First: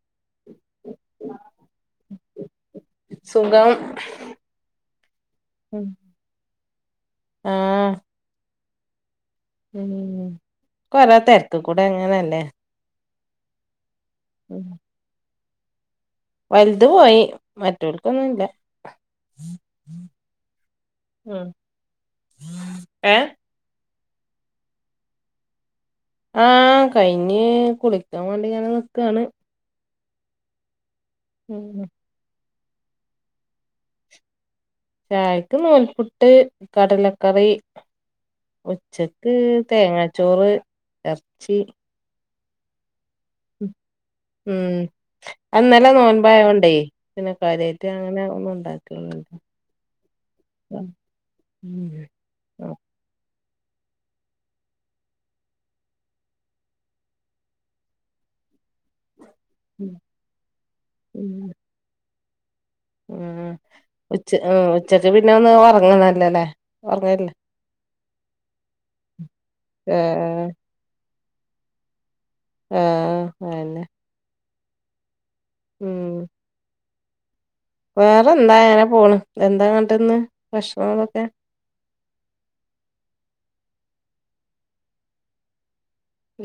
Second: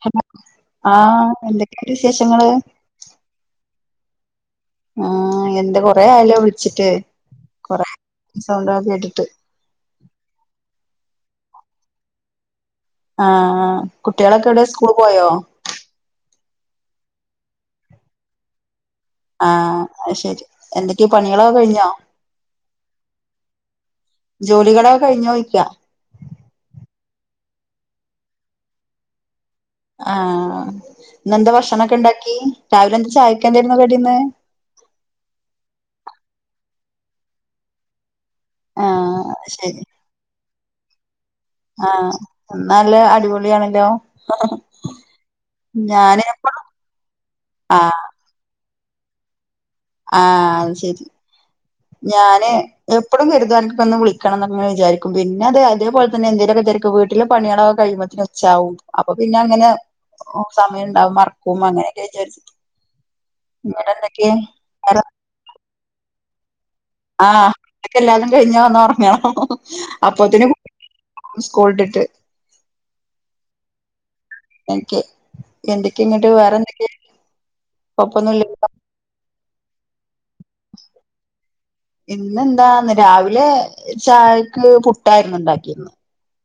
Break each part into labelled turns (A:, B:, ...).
A: [unintelligible] ആഹ് എന്തൊക്കെയുണ്ട് വിശേഷങ്ങള്
B: സുഖം
A: ആഹ് എന്താ
B: ഉം
A: കൊറെ ആയാലോ വിളിച്ചിട്ട് കൊറെ
B: ആഹ്
A: സൗണ്ടൊക്കെ കേട്ടിട്ട്
B: ഉം കൊറ തിരക്ക് കൂടെ അങ്ങനല്ലേ
A: ആ കുട്ടിയളൊക്കെ എവിടെയ
B: ഉം
A: സ്കൂൾ പോയോ
B: വലുത് പോയി മറ്റവർക്കൊന്നുംല്ല
A: ആഹ് അത് ശെരി എന്തൊക്കെയ
B: ഉം
A: പണികളൊക്കെ കഴിഞ്ഞോ
B: ഏഹ്
A: ജോലികളോ കഴിഞ് ചോയിക്കാ
B: ആഹ് കഴിഞ്ഞ് കുളിക്കാൻ വേണ്ടി ഇങ്ങനെ നിക്കാണ്
A: ആഹ് ഇന്നെന്താ
B: ഉം
A: ഭക്ഷണൊക്കെ ഉണ്ടാക്കി രാവിലെ എന്താ ചായക്കേണ്ടായിരുന്നു കടീന്ന്
B: ചായക്ക് നൂൽപ്പുട്ട് കടലക്കറി
A: ആഹ്
B: ഉച്ചക്ക്
A: ശരി
B: തേങ്ങാച്ചോറ് ഇറച്ചി
A: ആഹ് എന്നാല്ലോ അടിപൊളിയാണല്ലോ
B: ഇന്നല്ലെ
A: ഞാന്
B: നോൻപായോണ്ടേ പിന്നെ കാര്യമായിട്ട്
A: ആഹ്
B: അങ്ങനെ ഒന്നും ഇണ്ടാക്കില്ല
A: ആഹ് അത് ശരി ഞാന് എപ്പോഴും കരുതും അനക് ഒന്ന് വിളിക്കണം എന്നക്കങ്ങെ വിചാരിക്കും പിന്നെ അതേപോലെന്നെ എന്തേലൊക്കെ തെരക്ക് വീട്ടിലെണോ പണിയോളൊക്കെ കഴിയ്മ്പോ ച്ചാവും അപ്പൊ പിന്നെ അങ്ങനെ
B: ഉം
A: സമയം ഉണ്ടാവും മറക്കും അങ്ങനെയൊക്കെ വിചാരിച്ചട്ട്
B: ഉം ഉച്ച ഉ ഉച്ചക്ക് പിന്നെ ഒന്ന് ഉറങ്ങാ ന്നല്ലേല്ലേ
A: ആഹ് അതക്കെ എല്ലാതും കഴിഞ്ഞ വന്ന ഉറങ്ങണം
B: ആഹ്
A: അപ്പത്തിന് സ്കൂൾട്ടിട്ട്
B: ആഹ് അതെന്നെ
A: എനിക്കെ എന്തൊക്കെയ ഇങ്ങോട്ട് വേറെന്തൊക്ക
B: വേറെ എന്താ അങ്ങനെ പോണ് എന്താ ഇന്നിട്ട് ഭഷണം അതൊക്കെ
A: ഇന്ന്ന്താന്ന് രാവിലെ ചായക്ക് പുട്ടായിരുന്നു ഇണ്ടാക്കിന്ന്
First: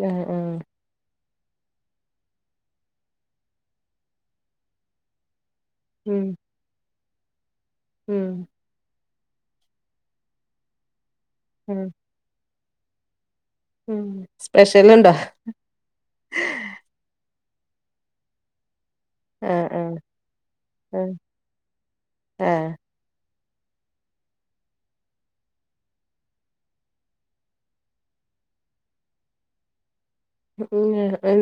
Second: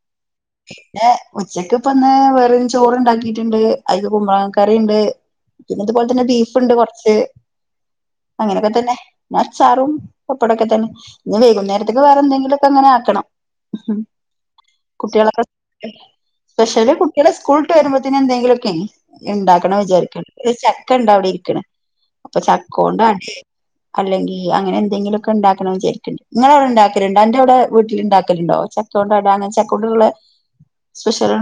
B: ആഹ് ആഹ്
A: പിന്നെ ഉച്ചക്ക് ഇപ്പ ഒന്ന് വേറൊ ചോറ് ഉണ്ടാക്കിട്ടുണ്ട് അയിക്ക് കുമ്പള കറി ഉണ്ട് പിന്നെ ഇതുപോലെ
B: ഉം
A: തന്നെ ബീഫുണ്ട് കൊറച്ച്
B: ഉം
A: അങ്ങനെയൊക്കെ തന്നെ മച്ചാറും പപ്പടൊക്കെ തന്നെ ഇനി
B: ഉം
A: വൈകുന്നേരത്തേക്ക് വേറെ എന്തെങ്കിലുക്കെ അങ്ങനെ ആക്കണം
B: ഉ സ്പെഷ്യല്
A: കുട്ടിയളൊക്കെ സ്പെഷ്യലി കുട്ടിയള് സ്കൂളട്ട് വരുമ്പോത്തേന് എന്തെങ്കിലുമൊക്കെയ
B: ആഹ്
A: ഉണ്ടാക്കണം
B: ആഹ്
A: വിചാരിക്കിണ് ഒരു ചക്ക ഉണ്ട
B: ആഹ്
A: അവിടെ ഇരിക്കണ അപ്പൊ ചക്ക
B: ആഹ്
A: കൊണ്ട് അടെ അല്ലെങ്കി അങ്ങനെ എന്തെങ്കിലൊക്കെ ഉണ്ടാക്കണം വിചാരിക്കുണ്ട് നിങ്ങങ്ങള അവിടെ ഉണ്ടാക്കലുണ്ടോ അന്റെ അവിടെ വീട്ടിൽ ഉണ്ടാക്കലുണ്ടോ ച [unintelligible] ചക്കണ്ടുള്ള
B: ഉം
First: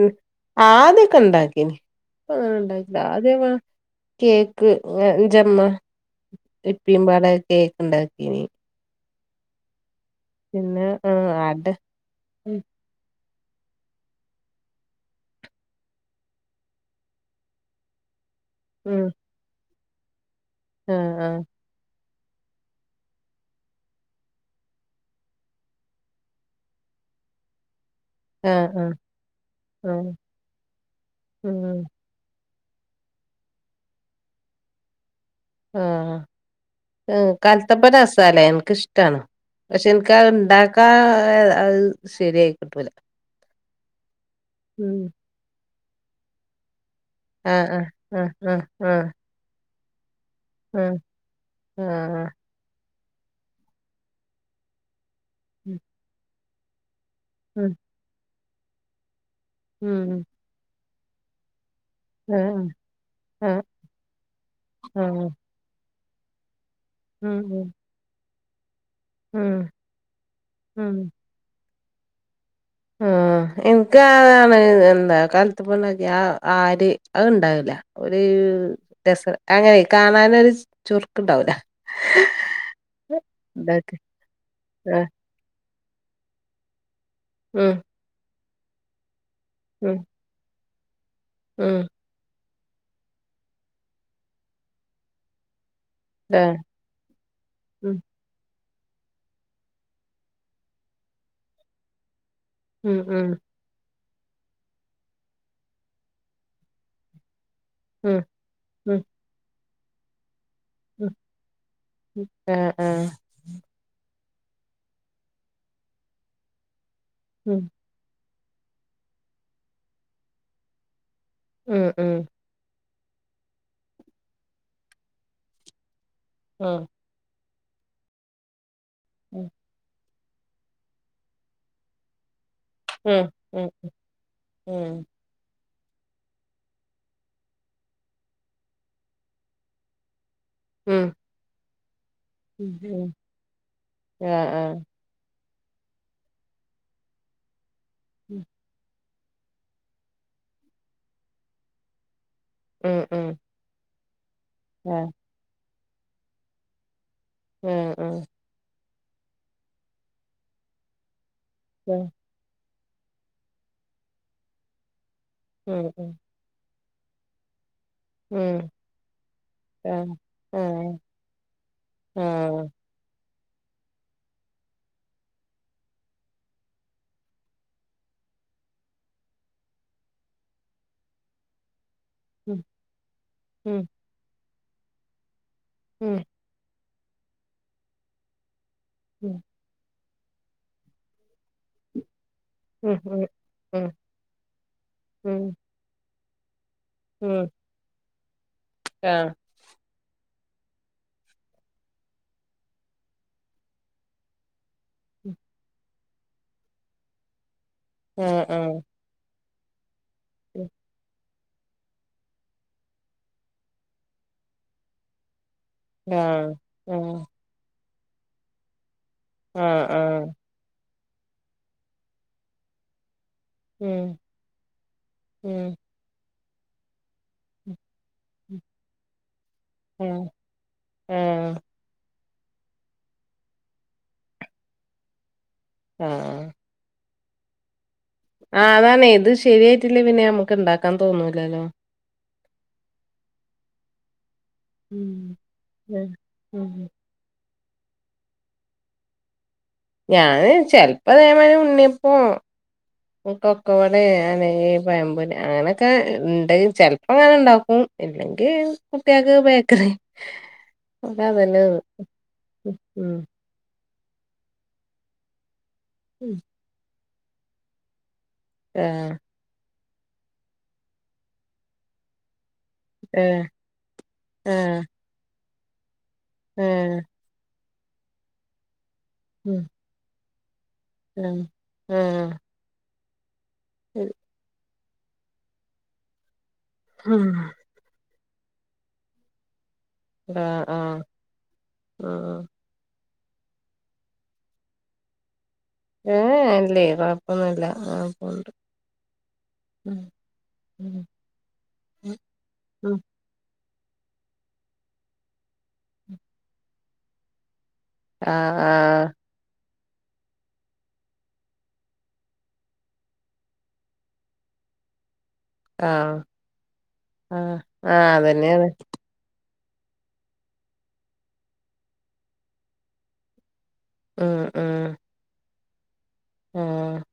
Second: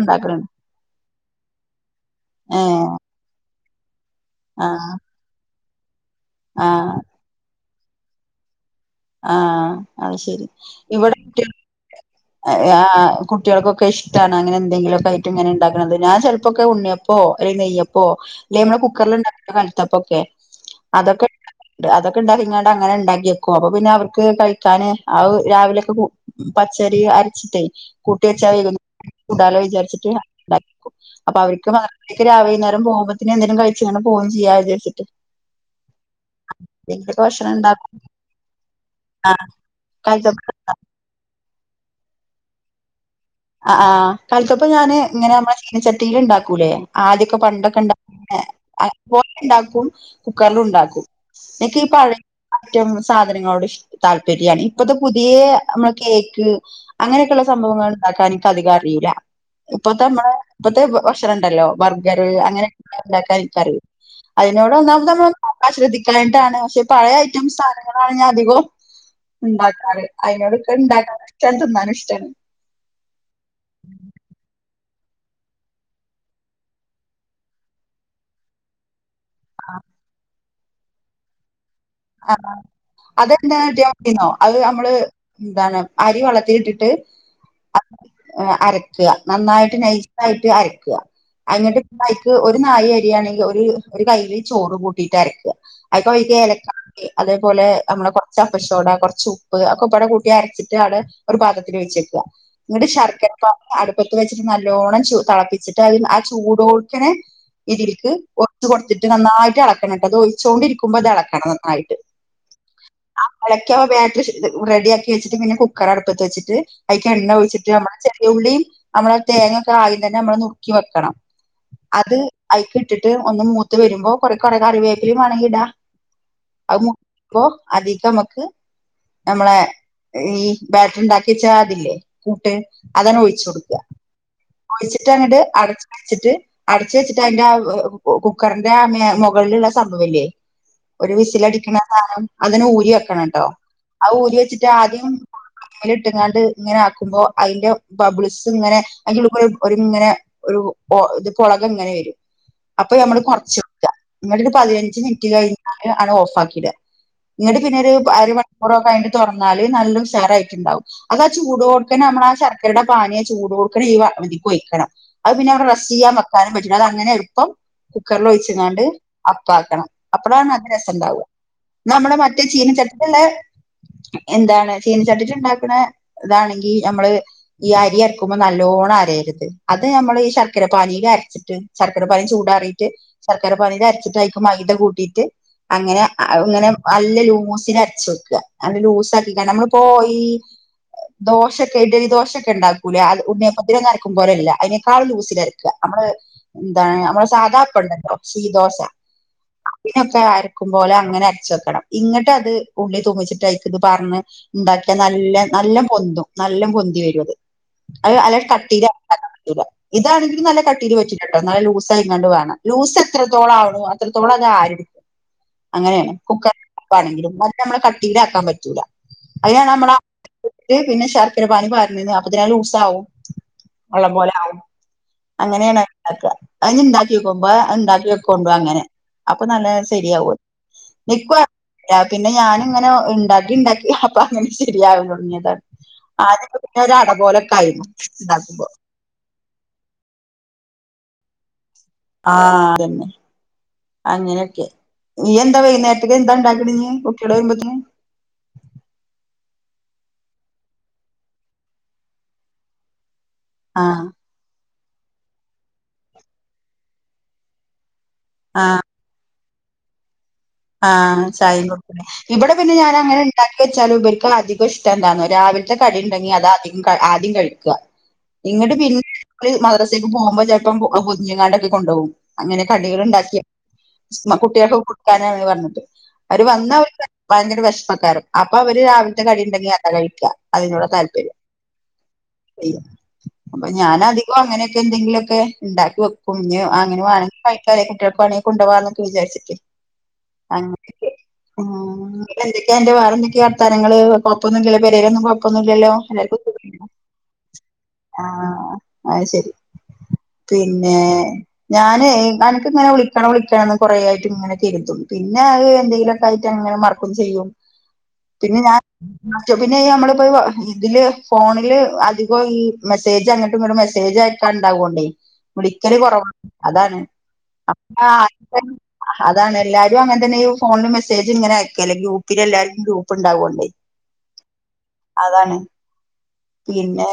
B: ആദ്യൊക്കെ ഉണ്ടാക്കീന്
A: ഏഹ്
B: ആദ്യ [unintelligible] കേക്ക്
A: ആഹ്
B: ഇഞ്ചമ്മ
A: ആഹ്
B: ഇപിൻപാടെ കേക്ക് ഉണ്ടാക്കീന്
A: ആഹ് അത് ശെരി
B: പിന്നെ
A: ഇവിടെ
B: ആഹ് അട ഉം
A: കുട്ടിയൾക്കൊക്കെ ഇഷ്ടാണ് അങ്ങനെ എന്തെങ്കിലൊക്കെ ആയിട്ടും ഇങ്ങനെ ഉണ്ടാക്കണുന്നത് ഞാ ചിലപ്പോൊക്കെ ഉണ്ണിയപ്പോ അല്ലെങ്കി നെയ്യപ്പോ ഓഹ് ലേ നമ്മടെ
B: ഉം
A: കുക്കർലിണ്ടാക്കണ കലത്തപ്പൊക്കെ
B: ആഹ്
A: അതൊക്കെ
B: ആഹ്
A: അതൊക്കെ ഇണ്ടാക്കിങ്ങാണ്ട് അങ്ങനിണ്ടാക്കി വെക്കും അപ്പൊ പിന്നെ അവർക്ക് കഴിക്കാന് ആ രാവിലൊക്കെ പച്ചരി അരിച്ചിട്ടേ കൂട്ടി വെച്ചാ
B: ആഹ് ആഹ്
A: വൈക്ണ്ടലോ വിചാരിച്ചിട്ട്
B: ആഹ്
A: അപ്പൊ അവർക്കും
B: ഉം
A: അ എനിക്ക് രാവി വൈന്നേരം പോംമ്പത്തേന് എന്തേലും കഴിച്ചിങ്ങട് പോവും ചെയ്യാ വിചാരിച്ചിട്ട്
B: ആഹ് അ
A: എന്തെങ്കിലൊക്കെ ഭക്ഷണം
B: കൽത്തപ്പ
A: ഉണ്ടാക്കും
B: രസ സാലെ എനിക്കിഷ്ടാണ് പക്ഷെ
A: ആഹ്
B: എനിക്കതുണ്ടാക്കാ അത് ശരിയായി കിട്ടൂല
A: അ ആഹ് കലത്തപ്പം ഞാന് ഇങ്ങനെ നമ്മ ചീനിച്ചട്ടിയിലിണ്ടാക്കൂലേ ആദ്യൊക്കെ
B: ആഹ് ആഹ്
A: പണ്ടൊക്കിണ്ടാ
B: ആഹ്
A: അ
B: ആഹ്
A: പോയി ഇണ്ടാക്കും
B: ആഹ്
A: കുക്കർലുണ്ടാക്കും. എനിക്കീപഴയ
B: ആഹ്
A: മറ്റും സാധനങ്ങളോടു ഇഷ്ട്ടാ താല്പര്യാണെ ഇപ്പത്തെ പുതിയ
B: ആഹ്
A: നമ്മടെ കേക്ക് അങ്ങനെക്കിള്ള
B: ഉം
A: സംഭവങ്ങളുണ്ടാക്കാൻ എനിക്കധികറിയില്ല. ഇപ്പത്തെ
B: ഉം
A: നമ്മുടെയിപ്പത്തെ ഭക്ഷണുണ്ടല്ലോ ബർഗറ്
B: ആഹ്
A: അങ്ങനെയുണ്ടാക്കാനെ
B: ആഹ്
A: നിക്കറിയും അയിനോട് ഒന്നാമത്
B: ആഹ്
A: നമ്മള് അശ്രദ്ധിറക്കായിട്ടാണ് പക്ഷെ പഴയ
B: ഉം
A: ഐറ്റം
B: ഉം
A: സാധനങ്ങളാണ് ഞാ അധികവും
B: ഉം
A: ഇണ്ടാക്കാറ് അയിനോടൊക്കെ ഇണ്ടാക്കാനും ഇഷ്ട്ടാ തിന്നാനും ഇഷ്ട്ടാണ്
B: ഉം എൻക്ക് അതാണ് എന്താ കൽ [unintelligible] ഞാ ആര് അതുണ്ടാവില്ല ഒരൂ രസ അങ്ങനെ കാണാനൊരു ചുറുക്കുണ്ടാവൂല
A: അതന്നെ
B: ഇണ്ടാക്കി
A: ജോപ്പിംങ്ങോ അത് അമ്മള്
B: ആഹ്
A: എന്താണ് അരിവെളളത്തിലിട്ടിട്ട്
B: ഉം
A: അ അരക്കുക നന്നായിട്ട്
B: ഉം
A: നൈസായിട്ട് അരക്കുക
B: ഉം
A: അന്നിട്ട് ഒരു നാഴിയരിയാണെങ്കി ഒരു ഒരു കയ്യില് ചോറു കൂട്ടിയിട്ടരക്ക അയിക്കൊരിക്ക
B: ആഹ്
A: ഏലക്ക അതേപോലെ
B: ഉം
A: നമ്മളകൊർച്ച് അപ്പ സോഡാ കൊർച്ചുപ്പ് ഒക്കപ്പാട കൂട്ടിയരച്ചിട്ടാണ് ഒരു പാത്രത്തിലൊഴിച്ചു വെക്ക എന്നിട്ട്
B: ഉം ഉം
A: ശർക്കരപ്പ അടുപ്പത്ത് വെച്ചിട്ട് നല്ലോണം ചൂ തെളപ്പിച്ചിട്ട് അതിൽ ആ ചൂടോടുതന്നെ ഇതിലേക്ക്
B: ഉം
A: ഒഴിച്ചുകൊടുത്തിട്ടു നന്നായിട്ടെളക്കണം എന്നിട്ടത് ഒഴിച്ചോണ്ടിരി
B: ഉം ആഹ് ആഹ്
A: ആ എളക്കിയ ബാറ്ററ് വെച്ചിട്ട് ഇത് റെഡി ആക്കി വെച്ചിട്ടിങ്ങനെ കുക്കറടുപ്പത്ത് വെച്ചിട്ട് അയിക്കെണ്ണ
B: ഉം
A: ഒഴിച്ചിട്ട് നമ്മള് ചെ ഉള്ളീ നമ്മള തേങ്ങൊക്ക ആദ്യംതന്നെ നമ്മളുനുറുക്കി വെക്കണം
B: ഉം
A: അത്
B: ഉം
A: അയികിട്ടിട്ട് ഒന്ന് മൂത്തുവെരുംമ്പോ കൊറെ കൊറെ കറിവേപ്പിലേം വേണങ്കിടാം അത്
B: ആഹ്
A: മൂത്തു മ്പോ അതീക്കു നമുക്ക് നമ്മളെ ഈ ബാറ്ററിണ്ടാക്കി വച്ചാതില്ലേ കൂട്ട് അതങ്ങ്
B: ഉം
A: ഒഴിച്ചു
B: ഉം
A: കൊടുക്ക
B: ഉം
A: ഒഴിച്ചിട്ടെന്നിട്ട് അടച്ച് വെച്ചിട്ട് അടച്ചുവെച്ചിട്ട് അതിന്റെ അ കുക്കറിന്റെ ആ മേ മുകളിലുള്ള സംഭവില്ലേ
B: ഉം
A: ഒരുവിസിലടിക്കണ സാനം അതിനെ
B: ഉം
A: ഊരി
B: ഉം
A: വെക്കണം ട്ടോ അത് ഊരി
B: ആഹ് ആഹ്
A: വെച്ചിട്ടാദ്യം അതിലിട്ടിങ്ങാണ്ട് ഇങ്ങനാക്കുമ്പോ അയിന്റെ ബബിൾസിങ്ങനെ അയിന്റെ ഉള്ളിക്കൂടെ ഒരിങ്ങനെ ഒരു ഒ ഇത് കൊളകിങ്ങനെ വെരും അപ്പൊ
B: ഉം ഉം
A: നമ്മളുകൊറച്ചിക്ക എന്നിട്ടൊരു പതിനഞ്ചു
B: ആഹ്
A: മിനിറ്റുകഴിഞ്ഞാണ് ഓഫാക്കിടുക ഇങ്ങട്ട് പിന്നൊരു
B: ആഹ് ആഹ്
A: അര മണിക്കൂറു കഴിഞ്ഞിട്ടു തൊറന്നാല് നല്ല ഉഷാറായിട്ടുണ്ടാവും അതാ ചൂടോടുതന്ന നമ്മളാ ശർക്കരയുടെ പാനിയെ ചൂടോട്ക്കന്നെ ഈ ഇതീകൊയിക്കണം അതുപിന്നെ അവിടെ റസ്റ്റെയ്യാൻ വെക്കാനുംപറ്റും അതങ്ങനെ എളുപ്പം കുക്കറിൽ
B: ഉം ഉം ഉം
A: ഒഴിച്ചിങ്ങാണ്ട് അപ്പാക്കണം അപ്പളാണു
B: ഉം ആഹ് ആഹ്
A: നല്ലരസുണ്ടാവ എന്നാ നമ്മുടെ മറ്റേ
B: ആഹ്
A: ചീനിച്ചട്ടീലൊള്ള എന്താണ് ചീനിച്ചട്ടിയിലിണ്ടാക്കണ ഇതാണെങ്കി നമ്മള് ഈ അരക്കുമ്പോ നല്ലോണ്ണമരയരുത്, അത് നമ്മള് ശർക്കര പാനീയിലരച്ചിട്ട് ശർക്കര
B: ഉം
A: പാനിചൂടാറിയിട്ട് ശരക്കര
B: ഉം
A: പാനിയിലരച്ചിട്ടതിലേക്കു മൈദ കൂട്ടിയിട്ടങ്ങനെ
B: ഉം ഉം
A: അങ്ങനെ നല്ല ലൂസിനരച്ചുവെക്കുക. നല്ല ലൂസാക്കിയിങ്ങനെ നമ്മള് ഇപ്പോയീ ദോശക്കെ, ഇഡ്ഡലി ദോശക്കെ
B: ഉം
A: ഉണ്ടാക്കൂലെ,
B: ഉം
A: ഉണ്ണിയപ്പത്തിന്നരക്കും പോലെയല്ല, അതിനേക്കാൾ
B: ഉം
A: ലൂസിലരക്കുക നമ്മള് എന്താണ് നമ്മള് സാധാ അപ്പം ഉണ്ടല്ല ഈ ദോശ
B: ആഹ്
A: അതിനൊക്കെയരക്കും പോലെ ഇങ്ങനെ അരച്ചു വെക്കണം. ഇങ്ങിട്ടത് ഉള്ളി തൂക്കിച്ചിട്ടതിനകത്തുപാടനെ ഉണ്ടാക്കിയാനല്ല, നല്ല പൊന്തും. നല്ലപൊന്തി വരും, അത് അതുനല്ല
B: ആഹ് ആഹ് ആഹ്
A: കട്ടീല ഇതാണെങ്കിലും നല്ല കട്ടീൽ വരും കേട്ടോ എന്ന ലൂസ് ആയണ്ട് വേണം ലൂസ് എത്രത്തോളം ആണോ അത്രത്തോളം അത് ആരി അങ്ങനെയാണ്
B: ആഹ് ആഹ്
A: കുക്കർണെങ്കിലും അ നമ്മ കട്ടിലാക്കാൻ പറ്റൂല്ല അതിനാണ്
B: ആഹ്
A: നമ്മള
B: ആഹ്
A: പിന്നെ ശർക്കിര പാനി പറഞ്ഞന്ന് അപ്പൊ തന്നെ ലൂസാവവും
B: ഉം
A: വെള്ളം പോലെ ആകും
B: ഉം
A: അങ്ങനെയണ ഉണ്ടാക്ക അതി ഇണ്ടാക്കി വെക്കുമ്പോത് ഇണ്ടാക്കി വെക്ക കൊണ്ടപ അങ്ങനെ അപ്പൊ നല്ല
B: ആഹ്
A: ശരിയാക നിക്കവാ
B: ആഹ്
A: പിന്നെ ഞനിങ്ങനെ ഉണ്ടാക്കി ഉണ്ടാക്കി അപ്പൊ അങ്ങനെ ശരിയാകൻ തുടങ്ങിയതാണ്
B: ആഹ് ആഹ്
A: ആദ്യ അട പോലെക്കായ്ഞ്ഞു.
B: ആഹ് അതാണ് ഇത് ശരിയായിട്ടില്ലേ പിന്നെ നമുക്ക് ഇണ്ടാക്കാൻ തോന്നൂലല്ലോ.
A: ആഹ് അതന്നെ അങ്ങനെയൊക്കെ.
B: ഉം
A: നീ എന്ത
B: ഉം
A: വൈകുനേരത്ത് എന്താ
B: ഉം
A: ഉണ്ടാക്കണേ കുട്ടിക്കൾവരുമ്പത്തേന്
B: ഞാന് ചെലപ്പോ ഇതേ മാതിരി ഉണ്ണിയപ്പോ ഈ പൊക്കവടെ
A: ആഹ്
B: അല്ലെങ്കി പഴംപൊരി അങ്ങനെ ക്കെഉണ്ട് ചെലപ്പോ അങ്ങനെ ഉണ്ടാക്കും ഇല്ലെങ്കിൽ
A: ആഹ്
B: കുട്ടിയാക്ക് ബേക്കറി. ഓൽക്ക്
A: ആഹ്
B: അതന്നെ
A: ചായം കു ഇവിടെ പിന്നെ ഞാൻ
B: ഉം
A: അങ്ങനെ ഉണ്ടാക്കി വെച്ചാലും ഉപർക്ക് അധികം ഇഷ്ട എന്താണ് രാവിലത്തെ കടിയ ഉണ്ടെങ്കി
B: ഉം
A: അധികം ആദ്യം കഴിക്കുക ഇങ്ങിട്ട്
B: ആഹ്
A: പിന്നെ മദ്രാസേക്ക് പോകുമ്പോ ചിലപ്പോം പോതിഞ്ഞുങ്ങാണ്ട്ക്കെ കൊണ്ട്പോകും. അങ്ങനെ കടികൾ ഉണ്ടാക്കിയ
B: ഏഹ്
A: കുട്ടികൾക്ക്
B: ആഹ്
A: കൊടുക്കാന പറഞ്ഞിട്ട് അവര് വന്ന
B: ഏഹ്
A: അവര്ക്ക് ഭയങ്കര വിഷമക്കാരം അപ്പൊ അവര് രാവിലത്തെ കടിയ
B: ഉം
A: ഉണ്ടെങ്കി അത്ര കഴിക്ക അതിനോട താല്പര്യം
B: ഉം ആഹ്
A: അപ്പൊ ഞാനധികം അങ്ങനെ എന്തെങ്കിലുമൊക്കെ ഉണ്ടാക്കിവെക്കും അങ്ങനെ
B: ഉം
A: വേണെങ്ക കെ കുട്ടികൾണെങ്ക കൊണ്ട പോകവാന്നൊക്കെ വിചാരി
B: ആഹ് ആഹ്
A: [unintelligible]
B: ആഹ്
A: എന്റെ വേറെക്കെ വർത്താനങ്ങങ്ങള് കൊയപ്പൊന്ന് ഇല്ലല്ലോ പര
B: ഏഹ് ഇല്ലേ
A: കൊയ്പ്പന്നല്ലോല്ല
B: കൊഴപ്പൊന്നുല്ല അങ്ങനെ പോണ്ട്
A: ആഹ് ആഹ് ശരി.
B: ഉം
A: പിന്നെ
B: ഉം
A: ഞാന് അനക്ക് ഇന്നലെ
B: ഉം
A: വിളി വിളിക്കണംന്ന് കൊറേ ആയിട്ടും ഇങ്ങനെ കരുതും പിന്നെ അത് എന്തെങ്കിലുമൊക്കെ ആയിട്ട് അങ്ങനെ മർക്കും ചെയ്യും പിന്നെ
B: ആഹ് ആഹ്
A: പിന്നെ നമ്മളിപ്പോ ഇതില് ഫോണില് അധികം ഈ മെസ്സേജ് അങ്ങോട്ട് മെസ്സേജ് ആഹ് ണ്ടാവണ്ടേ വിളിക്കല്
B: ആഹ്
A: കൊറവാണ് അതാണ്
B: ആഹ്
A: അ
B: ആഹ് അതന്നെയാണ്
A: അതാണ് എല്ലാരും അനെ തന്നെ ഫോണ മെസേജ് ഇങ്ങനെക്കല്ലേ ഗൂപ്പിൽ എല്ലരും ഗ്രൂപ്പ ഉണ്ടാകോണ്ടേ
B: ഉം ഉം.
A: അതാണ്.
B: ആഹ്
A: പിന്നെ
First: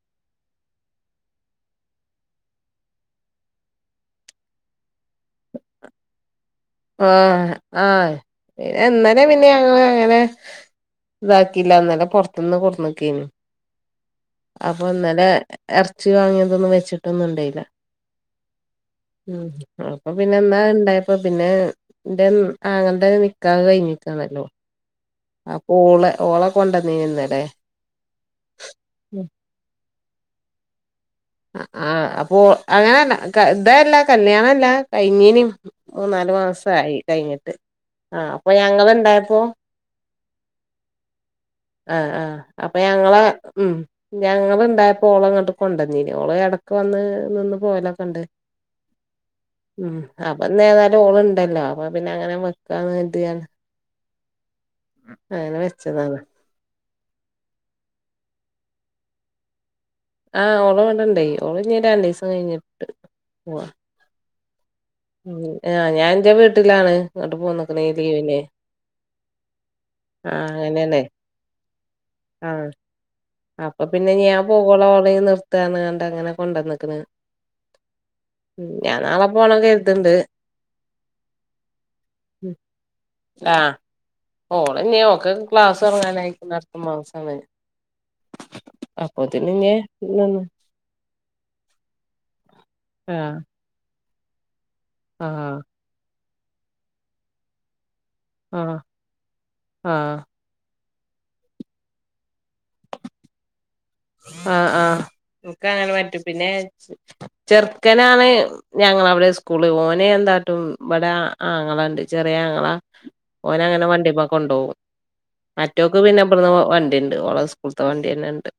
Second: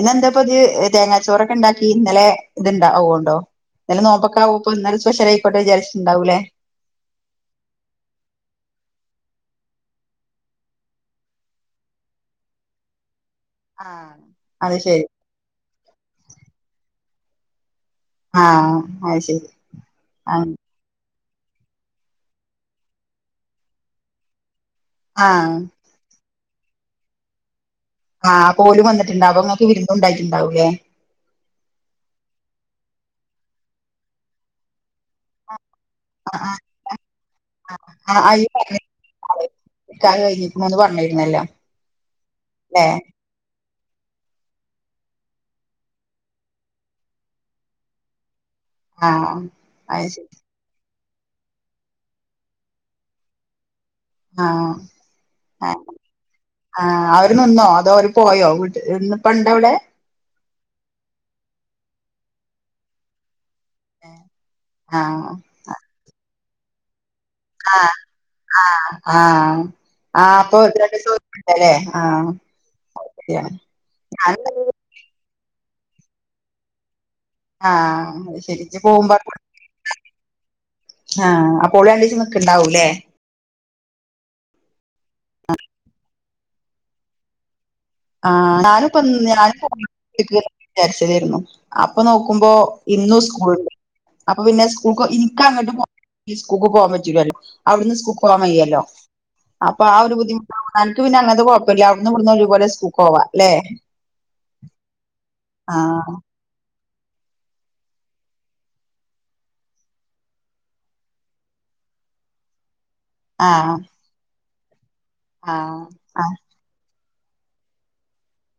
A: ഇന്നെന്താപ്പതിയ തേങ്ങാച്ചോറൊക്കെ ഇണ്ടാക്കി ഇന്നലെ ഇത്ണ്ടാവണ്ടോ. എന്നല്ല നോബക്കാവുമ്പ ഇപ്പ ഇന്നാലും സ്പെഷൽ ആയിക്കോട്ടെ എന്ന് വിചാരിച്ച് ഉണ്ടാവുലേ
B: ആഹ് ആഹ് ഏഹ് ഇന്നലെ പിന്നെ ഞങ്ങള്ങ്ങനെ താക്കില്ല ഇന്നല്ലെ പൊറ്ത്ത്ന്ന് കൊട്ന്ന്ക്കേന്നു
A: ആഹ്.
B: അപ്പൊ ഇന്നലെ എർച്ചി വാങ്ങ്യെതൊന്നും വെച്ചിട്ടൊന്നുണ്ടയില്ല
A: ആ അത് ശരി
B: ഉം അപ്പൊ
A: ആ
B: പിന്നെ ഇന്നാണ്ടായി അപ്പൊ പിന്നെ ഇന്റെ ആങ്ങൾൻ്റെ നിക്കാഹ് കഴിഞ്ഞിക്കാണല്ലോ.
A: ആ
B: അപ്പൊ ഓളെ ഓളെ കൊണ്ടോന്നീനിന്നല്ലേ
A: ആഹ് അപ്പോലും വന്നിട്ട്ണ്ടാവും അപ്പോങ്ങക്ക് വിര്ന്നുണ്ടായിട്ടുണ്ടാവുല്ലേ.
B: ആഹ് ആഹ് അപ്പോ അങ്ങനല്ല ക ഇതല്ല കല്യാണല്ല. കഴിഞ്ഞിനി മൂന്നാല്
A: ആഹ്
B: മാസായി കഴിഞ്ഞിട്ട് ആഹ് അപ്പൊ ഞങ്ങള്ണ്ടായപ്പോ
A: പറഞ്ഞിരുന്നു നിക്കാഹ് കയിഞ്ഞിക്ക്ണു ന്ന് പറഞ്ഞിരുന്നല്ലോ.
B: ആഹ് ആഹ് അപ്പൊ
A: ല്ലേ
B: ഞങ്ങളെ ഉം. ഞങ്ങള്ണ്ടായപ്പൊ ഓളങ്ങട്ട് കൊണ്ടന്നീനി ഓളെ എടക്ക് വന്ന് നിന്ന് പോലൊക്കെണ്ട്.
A: ആഹ്
B: ഉം
A: അത് ശരി
B: അപ്പൊ എന്തെയാലും ഓള്ണ്ടല്ലോ അപ്പൊ പിന്നെ അങ്ങനെ വെക്കാന്ന് കര്ത്യാ ണ്ട്
A: ആഹ്
B: അങ്ങനെ
A: ആഹ്
B: വെച്ചതാണ്.
A: ആഹ് അവര് നിന്നോ അതോ ഓര് പോയോ വീട്ട് ഇന്ന്പ്പണ്ടവടെ?
B: ആഹ് ഓള് വടെണ്ടെയ് ഓള് ഞ്ഞി രണ്ടീസം കഴിഞ്ഞിട്ട് പോവാ.
A: ഏഹ്
B: ഉം ആഹ് ഞാൻ ന്റെ വീട്ടിലാണ്. ഇങ്ങട്ട് പോന്ന്ക്ക്ണ് ഈ
A: ആഹ്
B: ലീവിന്
A: ആഹ് ആഹ് ആഹ് അപ്പൊ ഒന്ന് രണ്ടീസം ഓല് [unintelligible] ലേ ആഹ് ശരിയാണ്
B: അപ്പൊ പിന്നെ ഞാൻ
A: ഞാന്
B: പോകോളോളിം നിർത്താന്നണ്ടങ്ങനെ കൊണ്ടന്ന്ക്ക്ണ്
A: ആഹ് അത് ശെരി
B: ഉം
A: ജ്
B: ഞാൻ
A: പോവുമ്പോ
B: നാളെ പോണം
A: [unintelligible]
B: കര്ത്ണ്ട്
A: ആഹ് അപ്പൊ ഓള് രണ്ടിസം ന്ക്ക് ണ്ടാവുലേ.
B: ആഹ് ഓള്ഞ്ഞി ഓക്കൊക്കെ ക്ലാസൊട്ങ്ങാനായിക്ക്ണ്. അട്ത്ത മാസാണ്.
A: ആഹ് ഞാനുപ്പന്ന്
B: അപ്പൊത്തിന്
A: ഞാനും
B: ഇഞ്ഞ്
A: പോണോന്ന്
B: നിന്ന്
A: [unintelligible] വിചാര്ച്ചെതെര്ന്നു. അപ്പൊ നോക്കുമ്പോ ഇന്നും
B: ആഹ്
A: സ്കൂൾണ്ട്. അപ്പൊ പിന്നെ സ്കൂക്ക്
B: ആഹ്
A: ഇൻക്കങ്ങണ്ട് പോ സ്ക്കൂക് പോവാൻ കജൂലല്ലോ. അവ്ട്ന്ന് സ്ക്കൂക് പോവാൻ
B: ആഹ്
A: വയ്യല്ലോ അപ്പോ ആ ഒര്
B: ആഹ്
A: ബുദ്ധിമു അൻക്ക് പിന്നെ അങ്ങൻത്തെ കൊഴപ്പല്ല്യ അവ്ട്ന്നും ഇവട്ന്നും ഒരുപോലെ സ്ക്കൂക്കോവാ ല്ലെ.
B: ആഹ് ആഹ് ഇൻക്കങ്ങനെ പറ്റും പിന്നെ ചെർക്കനാണ് ഞങ്ങളവടെ സ്കൂള് ഓനെന്താട്ടും ഇബടെ ആങ്ങളണ്ട് ചെറ്യേ ആങ്ങളാ
A: ആഹ്
B: ഓനങ്ങനെ വണ്ടിമ്മേകൊണ്ടോവും.
A: ആഹ്
B: മറ്റോക്ക് പിന്നെ
A: ആഹ്
B: ഇബട്ന്ന് വണ്ടിണ്ട്. ഓളെ സ്കുൾത്തെ വണ്ട്യന്നെണ്ട്.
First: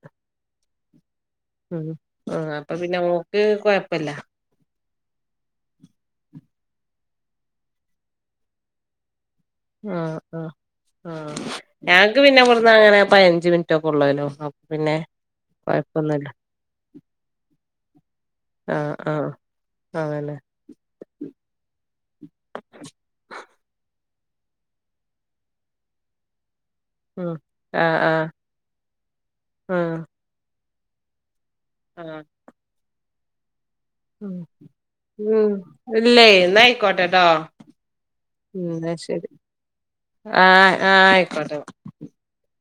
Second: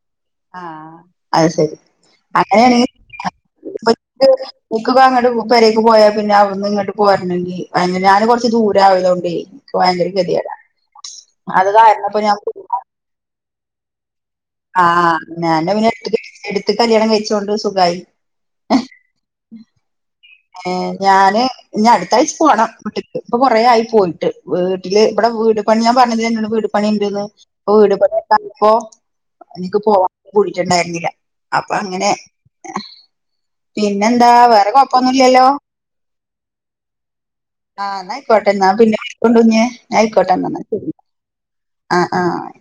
A: ആഹ് അത് ശെരി
B: ആഹ് അപ്പൊ
A: അങ്ങനെണെങ്കി
B: പിന്നെ ഓക്ക് കൊഴപ്പല്ല
A: [unintelligible] ഇൻക്കൊക്കങ്ങട്ട് പെരേക്ക് പോയാ പിന്നെ അവ്ട്ന്ന്ങ്ങോട്ട് പോരണെങ്കി അയ്ന് ഞാന് കൊറച്ച് ദൂരയതൊണ്ടേ ക്ക് ദയങ്കര
B: ആഹ് ആഹ്
A: കെത്യേടാ അത് കാരണപ്പ ഞാൻ കുട്
B: ന്ന അങ്ങനെ പയ്നഞ്ച് മിൻറ്റൊകൊള്ളേലോ അപ്
A: ആഹ് ആഹ് ഞാൻ പിന്നെ എട്ത്ത്ക്ക് കെട്ടിച്ച് എട്ത്ത് ക്ക് കല്യാണം കഴിച്ചോണ്ട് സുഖയി.
B: ആഹ് ആഹ് ആഹ് തന്നെ.
A: ഏഹ് ഞാന് ഇഞട്ത്താഴ്ച പോണം വീട്ട്ക് ഇപ്പ കൊറേ ആയി പോയിട്ട്. വീട്ടില് ഇബടെ വീട് പണി ഞാം പർഞ്ഞിലെ അന്നോട് വീട് പണി ണ്ട്ന്ന്.
B: ഉം
A: ഇപ്പൊ വീട്
B: ആഹ് ആഹ്
A: പണ്യൊക്കായപ്പോ ഇൻക്ക്
B: ആഹ്
A: പോവാൻ കുടിട്ട്ണ്ടായിര്ന്നില്ല. അപ്പൊ അങ്ങനെ
B: ആഹ്
A: എഹ്
B: മ് മ് ഇല്ലേ എന്നയിക്കോട്ടെട്ടോ
A: ആഹ് ന്നയിക്കോട്ടെന്നാ പിന്നെ വിളികൊണ്ടുഞ്ഞെ. ആ ആയിക്കോട്ടെ
B: ആഹ്
A: ന്നാശെരി
B: ആഹ് ആയിക്കോട്ടെ
A: ആഹ് ആഹ്